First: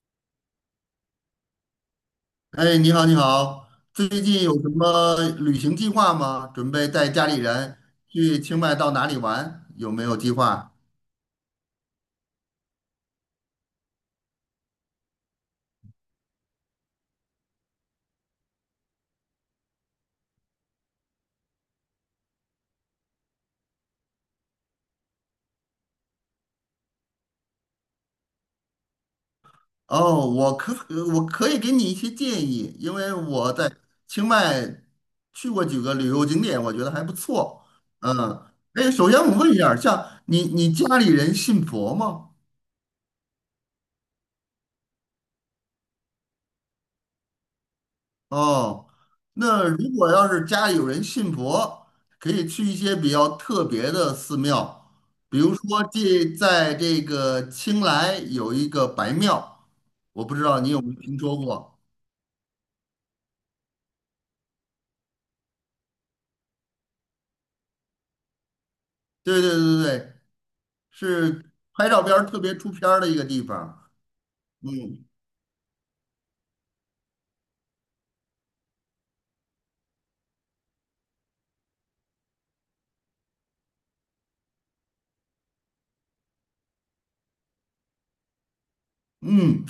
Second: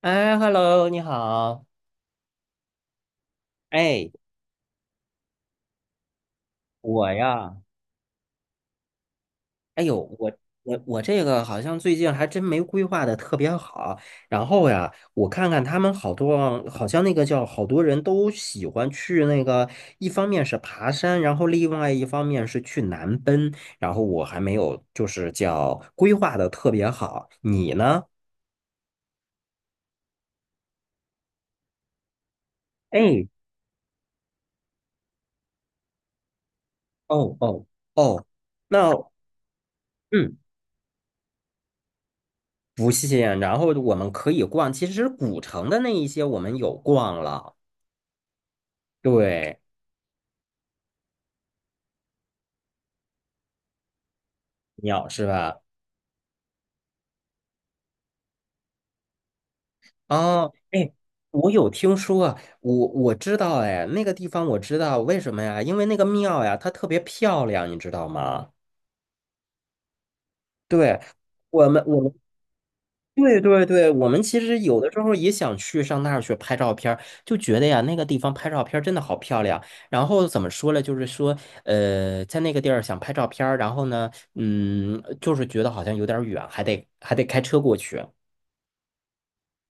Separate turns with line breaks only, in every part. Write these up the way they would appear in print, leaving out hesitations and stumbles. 哎，hello，你好。
哎，你好，你好，最
哎，
近有什么旅行计划吗？准备带
我
家里
呀，
人去清迈到哪里玩？
哎
有
呦，
没有计
我
划？
我我这个好像最近还真没规划的特别好。然后呀，我看看他们好多，好像那个叫好多人都喜欢去那个，一方面是爬山，然后另外一方面是去南奔。然后我还没有就是叫规划的特别好，你呢？
哦，我可以给你一些建议，因为
哎，
我在清迈去过几个旅游景点，我觉得还不
哦
错。
哦哦，
嗯，哎，
那
首先我问一下儿像
嗯。
你家里人信佛吗？
不信，然后我们可以逛，其实古城的那一些我们有逛了，
哦，
对，
那如果要是家里有人信佛，可以去一些比较特别的寺庙，
鸟是
比如
吧？
说在这个清莱有一个白庙，我不知
哦，
道你有
哎，
没有听说
我有
过？
听说啊我知道，哎，那个地方我知道，为什么呀？因为那个庙呀，它特别漂亮，你知道吗？
对对对对，
对，
是
我们
拍
我
照片
们
儿特别出片儿的一个
对
地
对
方。
对，我们其实有的时
嗯，
候也想去上那儿去拍照片儿，就觉得呀，那个地方拍照片儿真的好漂亮。然后怎么说呢？就是说，在那个地儿想拍照片儿，然后呢，就是觉得好像有点儿远，还得开车过去。
嗯，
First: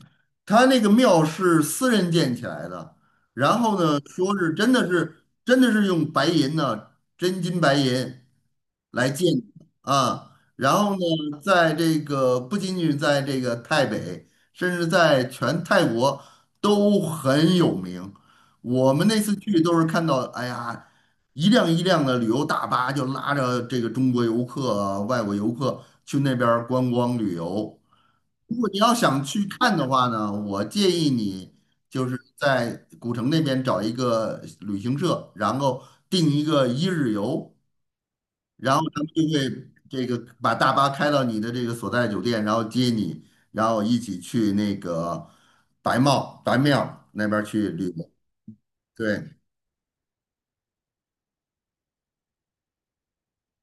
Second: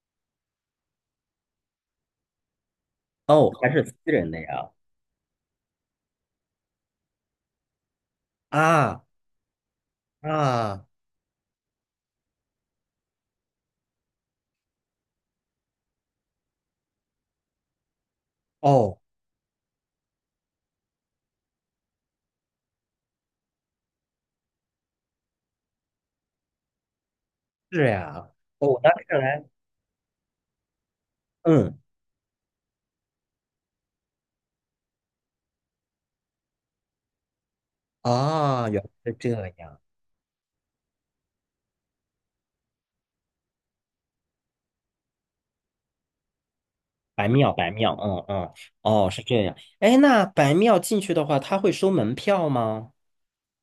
他那个庙是私人建起来的，
哦，
然
还
后
是私
呢，
人
说
的
是
呀？
真的是真的是用白银呢、真金白银
啊
来建的啊，然
啊，
后呢，在这个不仅仅在这个泰北，甚至在全泰国都很有名。我
哦，
们那次去都是看到，哎呀，一辆一辆的旅游大巴就拉着这个中国游客啊、外国游客去那边儿观光旅游。
是呀，
如果你
哦，那
要
看
想
来，
去看的话呢，我建议你
嗯，
就是在古城那边找一个旅行社，然后定一个一日游，
啊，
然
原
后
来
他们
是
就
这
会
样，
这个把大巴开到你的这个所在酒店，然后接你，然后一起去那个白庙
白
那边儿
庙，
去
白
旅
庙，
游。
嗯嗯，哦，是
对，
这样。哎，那白庙进去的话，他会收门票吗？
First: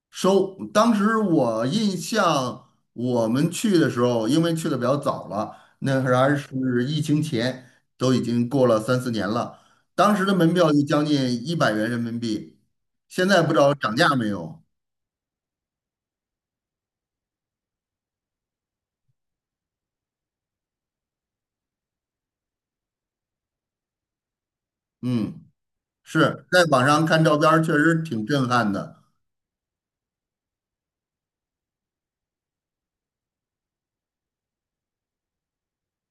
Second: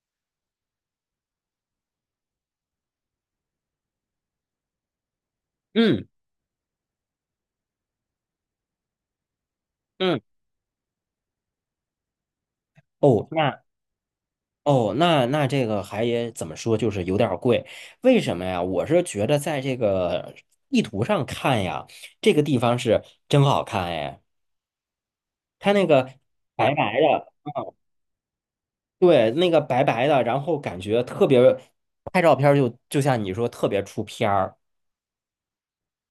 收，当时我印象，我们去的时候，因为去的比较早了，那
嗯
会儿还是疫情前，都已经过了三四年了。当
嗯，
时的门票就将近一百元人民币，
哦，
现在不知
那
道涨价没有。
哦，那这个还也怎么说，就是有点儿贵。为什么呀？我是觉得在这个地图上看呀，这个地方是真好看哎，
嗯，
它那个
是在
白
网
白
上看
的，
照片儿确
嗯，
实挺震撼的。
对，那个白白的，然后感觉特别，拍照片儿就像你说特别出片儿。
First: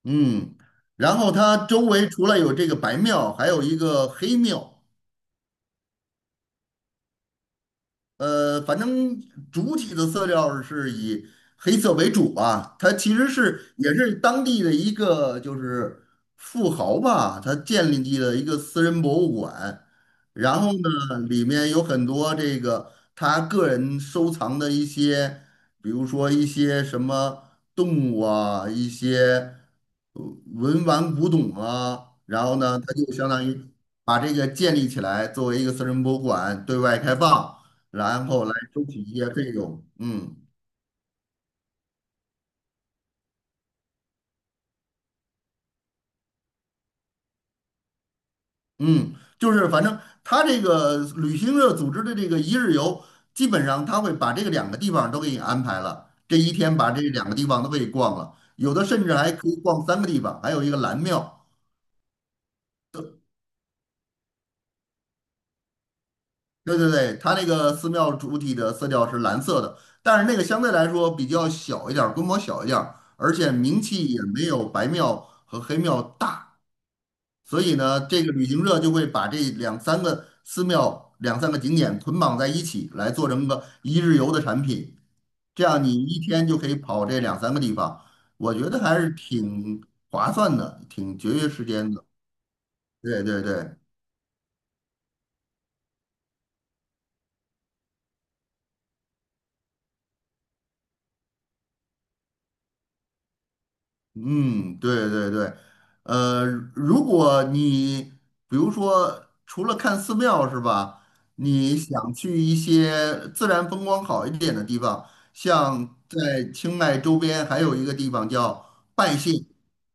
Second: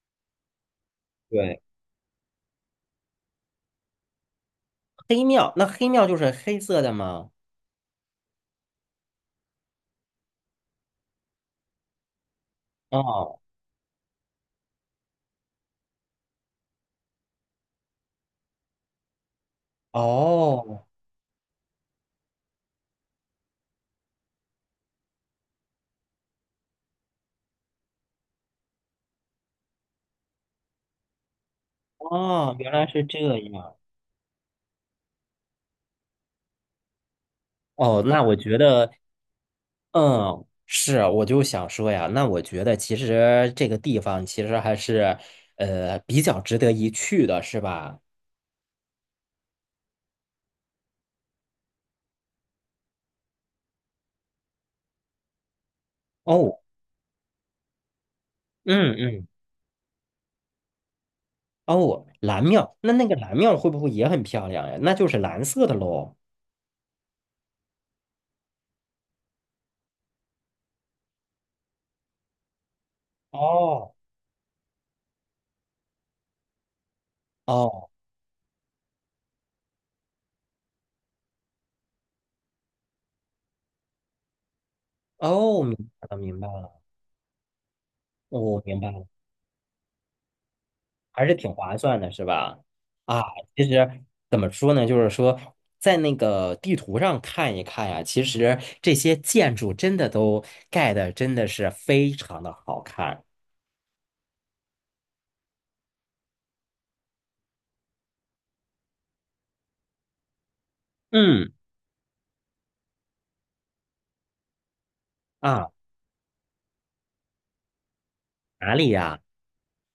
嗯，然后
对，
它周围除了有这个白庙，还有一个黑庙。
黑庙，那黑庙就是黑色的吗？
呃，反正主体的色调是以黑色为主吧。它其实
哦
是也是当地的一个就是富豪吧，他建立了一个私人博物馆，然后
哦
呢，里面有很多这个他个人收藏的一些，比如说一些什么动物啊，一些呃文玩古董啊，然
哦，
后
原
呢，
来
他
是
就
这
相当于
样。
把这个建立起来，作为一个私人博物馆对外开放。
哦，那
然
我
后来
觉
收
得。
取一些费用。嗯
嗯，是，我就想说呀，那我觉得其实这个地方其实还是，比较值得一去的，是吧？
嗯，就是反正他这个旅行社组织的这个一日游，基本上他会把这个两个地方都给你安排了，这一
哦，
天把这两个地方都给你逛了，有的
嗯
甚至
嗯，
还可以逛三个地方，还有一个蓝庙。
哦，蓝庙，那个蓝庙会不会也很漂亮呀？那就是蓝色的喽。
对对对，它那个寺庙主体的色调是蓝色的，但是那个相对来说比较小一点儿规模小一点儿而且名
哦
气也没有白庙和黑庙大。所以
哦
呢，这个旅行社就会把这两三个寺庙、两三个景点捆绑在一起，来做成个一日游的产品。
哦，
这
明
样你
白了，
一
明白
天就可以
了，
跑这两三个地方，我觉
明
得
白
还
了。
是挺划算的，挺
还
节
是
约
挺
时
划
间
算
的。
的，是吧？啊，
对对
其
对，
实怎么说呢，就是说在那个地图上看一看呀，其实这些建筑真的都盖的真的是非常的好看。
嗯，对对对，呃，如果你比如说除了看寺庙是吧，
嗯
你想去一些自然风光好一点的地方，
啊，
像在清迈周边还有一个地方叫拜县，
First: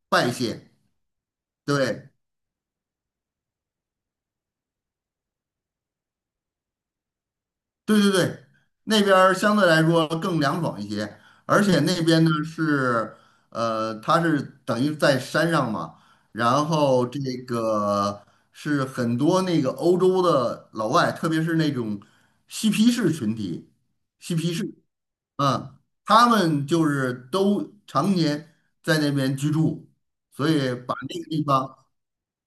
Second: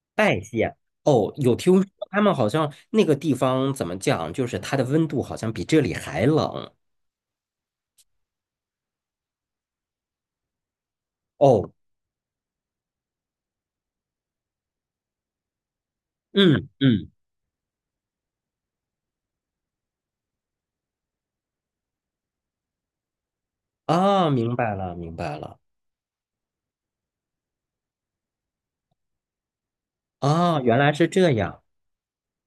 拜
拜
县，
县哦，有听说
对，
他们好像那个地方怎么讲，就是它的温度好像比这里还冷
对对对，那边儿相对来说更凉爽一些，而
哦。
且那边呢是，呃，它是等于在山上嘛，然
嗯
后
嗯，
这个是很多那个欧洲的老外，特别是那种嬉皮士群体，
啊，
嬉皮
明
士，
白了明白了，
嗯，他们就是都常年在那边居住，所
啊，
以
原来
把
是
那个
这
地
样。
方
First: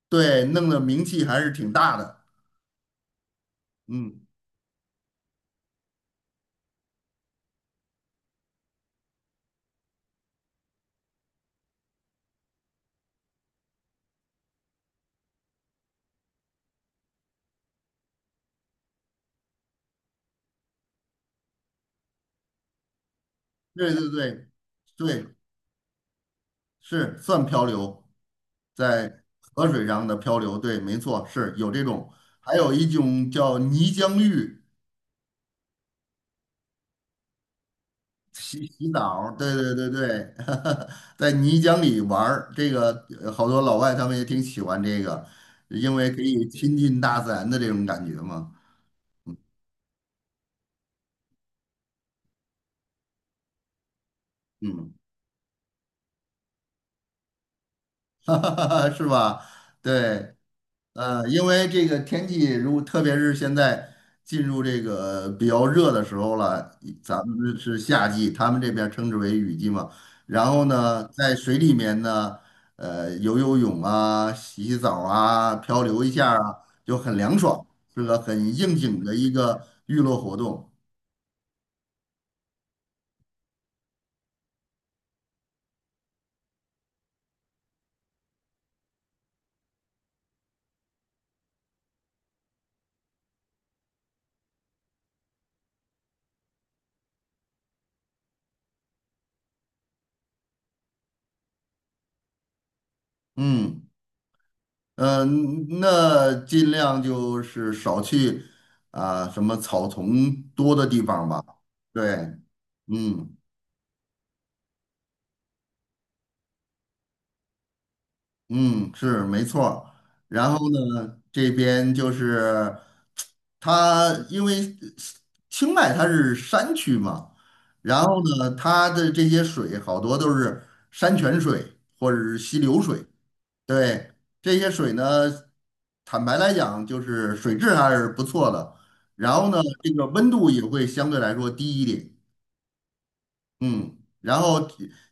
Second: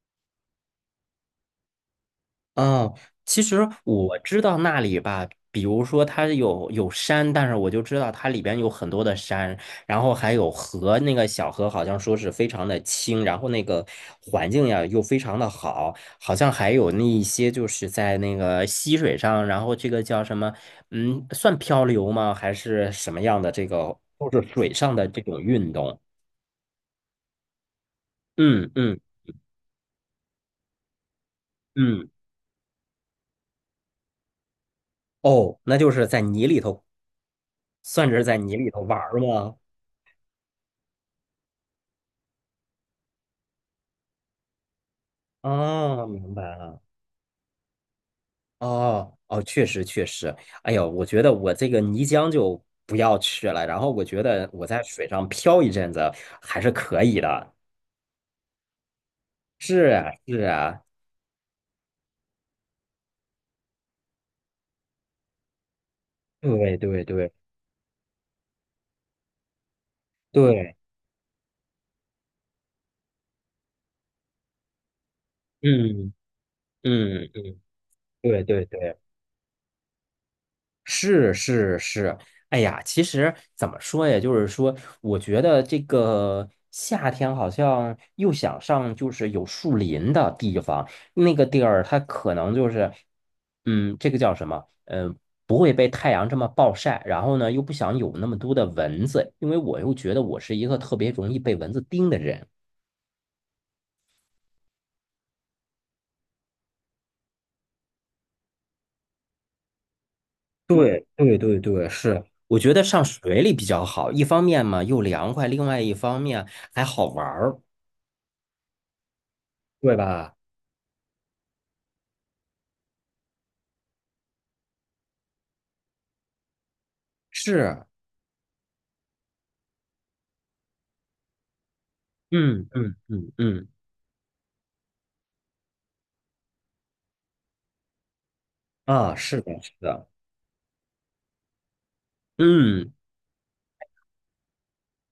对弄得名气还是挺大的，
嗯，其实我
嗯，
知道那里吧，比如说它有山，但是我就知道它里边有很多的山，然后还有河，那个小河好像说是非常的清，然后那个环境呀又非常的好，好像还有那一些就是在那个溪水上，然后这个叫什么，算漂流吗？还是什么样的这
对
个，
对
就是
对。
水上的这
对，
种运动？
是算漂流，
嗯嗯
在河水上的漂流，对，没错，是有这
嗯，
种，还有一种叫泥浆浴，
哦，那就是在泥里头，算是在泥
洗
里头
洗
玩儿
澡儿，对
吗？
对对对，在泥浆里玩儿，这个好多老外他们也挺喜欢这个，因
哦，
为可
明白
以亲
了。
近大自然的这种感觉嘛，
哦哦，确实确实。哎呦，我觉得我这个泥浆就不要去了。然后我觉得我在
嗯，
水上漂一阵子还是可以的。
是吧？
是啊
对。
是啊，
因为这个天气，如果特别是现在进入这个比较热的时候了，
对对
咱
对
们是夏季，他们这边称之为雨季嘛。然后
对，
呢，在水里面呢，游游泳啊、洗洗澡啊、漂流一
嗯
下啊，就很
嗯嗯
凉
嗯，
爽，是个
对
很
对
应
对。
景的一个娱乐活动。
是是是，哎呀，其实怎么说呀？就是说，我觉得这个夏天好像又想上就是有树林的地方，那个地儿它可能就是，这个叫什么？嗯、不会被太阳这么暴晒，然后呢又不想有那么多的蚊子，因为我又觉得我是一个特别容易被蚊子叮的人。
嗯嗯，那尽量就是少去啊、什么草丛多的地
对
方
对
吧。
对对，
对，
是，我觉得上
嗯。
水里比较好，一方面嘛又凉快，另外一方面还好玩儿，
嗯，是没错儿
对吧？
然后呢，这边就是它，因为清迈它是山区嘛，
是
然后呢，它的这些水好多都是山泉水或者是溪
嗯
流
嗯
水。
嗯嗯
对，这些水呢，坦白来讲，就是水质还是不错的。
啊，
然
是
后呢，
的，是
这个
的。
温度也会相对来说低一点。
嗯
嗯，然后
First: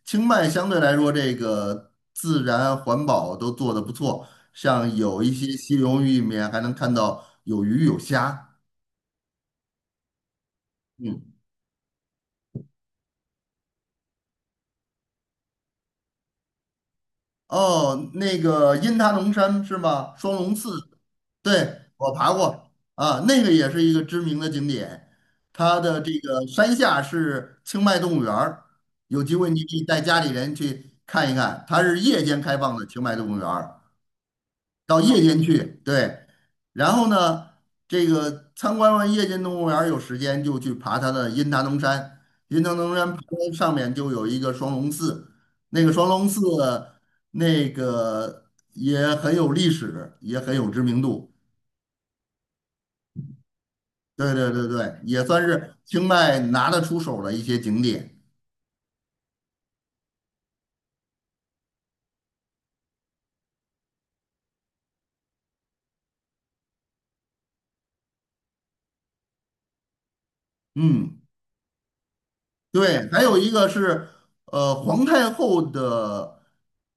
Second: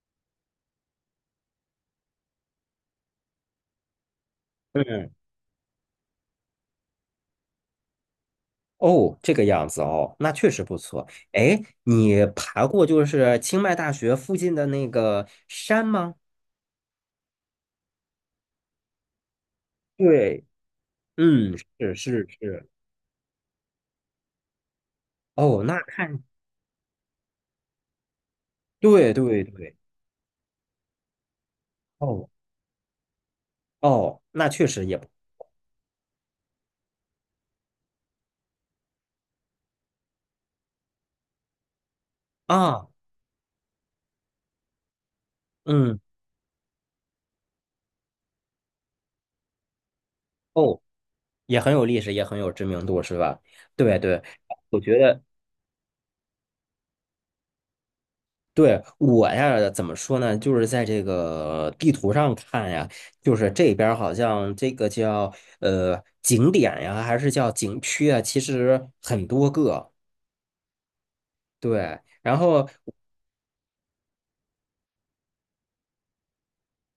清迈相对来说，这个自然环保都做得不错，像
嗯，
有一些溪流域里面还能看到有鱼有虾。
哦，这个样子哦，那确实不错。
嗯，
哎，你爬过就是清迈大学附近的那个山吗？
哦，那个阴他农山是吗？双
对，
龙寺，
嗯，
对，
是
我
是
爬
是。
过啊，那个也是一个知名的景点。
哦，那
它的这
看，
个山下是清迈动物园儿，
对
有机
对
会你可
对。
以带家里人去看一看，它是夜
哦
间开放的清迈动物园儿。
哦，那确实也
到夜间去，对。然后呢，这个参观完夜间动物园儿，有时间就去爬它的阴达能山。
不
阴达
啊，
能山爬到上面就有一个双龙寺，那个
嗯，
双龙寺那个也很有历史，也很有
哦，
知名度。
也很有历史，也很有知名度，是吧？对对，
对对对
我觉
对，
得。
也算是清迈拿得出手的一些景点。
对，我呀，怎么说呢？就是在这个地图上看呀，就是这边儿好像这个叫景点呀，还是叫景区啊，其实很多个。
嗯，
对，然后
对，还有一个是皇太后的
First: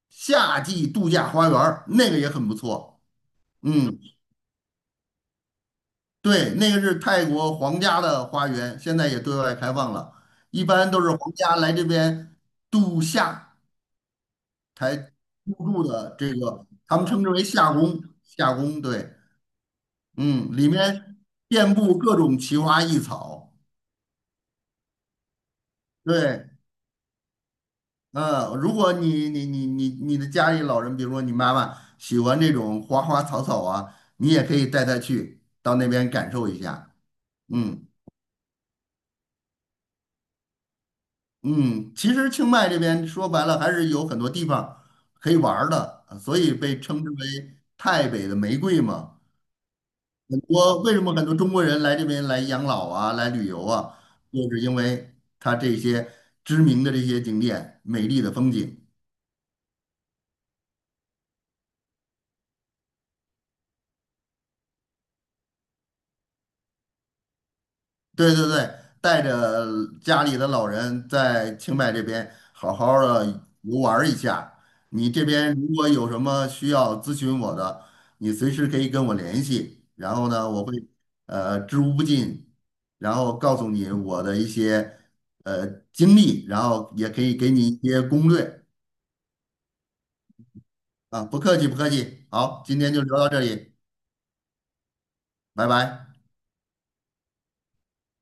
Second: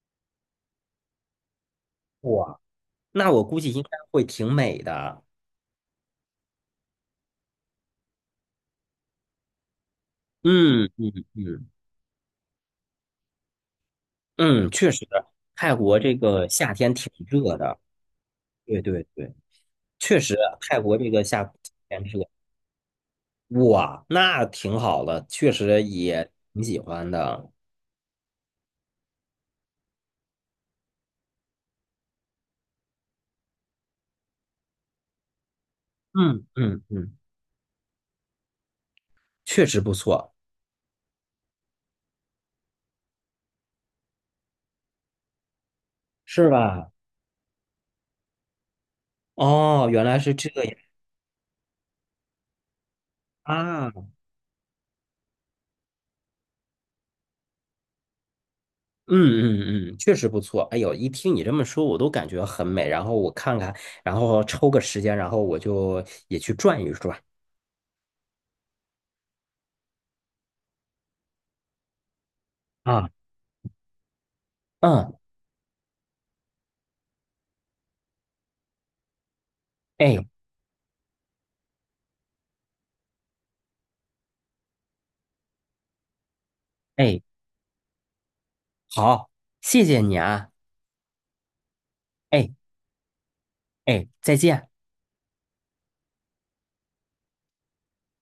夏季度假花园儿，那个也很不
哇，
错。
那我估计应该
嗯。
会挺美的。
对，那个是泰国皇家的花园，现在也对外开放了。一
嗯
般都是
嗯
皇家
嗯
来这边度夏
嗯，确
才
实，
入
泰
住
国这
的，这
个
个
夏天
他们
挺
称之为
热
夏
的。
宫。夏
对
宫，
对
对，
对，确实，
嗯，里
泰国这
面
个夏
遍布
天
各
热，
种奇花异草。
哇，那挺好的，确实也
对，
挺喜欢的。
嗯，如果你的家里老人，比如说你妈妈喜欢这种花花草草啊，你也可以带她去到那边感
嗯
受一
嗯
下。
嗯。
嗯。
确实不错。
嗯，其实清迈这边说白了还是有很多地方可以玩儿的，所
是
以被
吧？
称之为泰北的玫瑰嘛。
哦，原来是
很
这样
多为什么很多中国人来这边来养老啊，来旅游
啊！
啊，
嗯
就是因为它这些知名的这些景点、美丽的风景。
嗯嗯，确实不错。哎呦，一听你这么说，我都感觉很美。然后我看看，然后抽个时间，然后我就也去转一转。
对对对，带着家里的老人在清迈这边好好
啊，
的游玩儿一下。你
嗯，
这边如果有什么需要咨询我的，你随时可以跟我联系。然
哎
后呢，我会知无不尽，然后告诉你我的一些呃经历，然后也可
哎，
以给你一些攻略
好，谢谢你啊。
啊。不客气，不客气。
哎
好，今天就聊到这里，
哎，再见。
拜拜。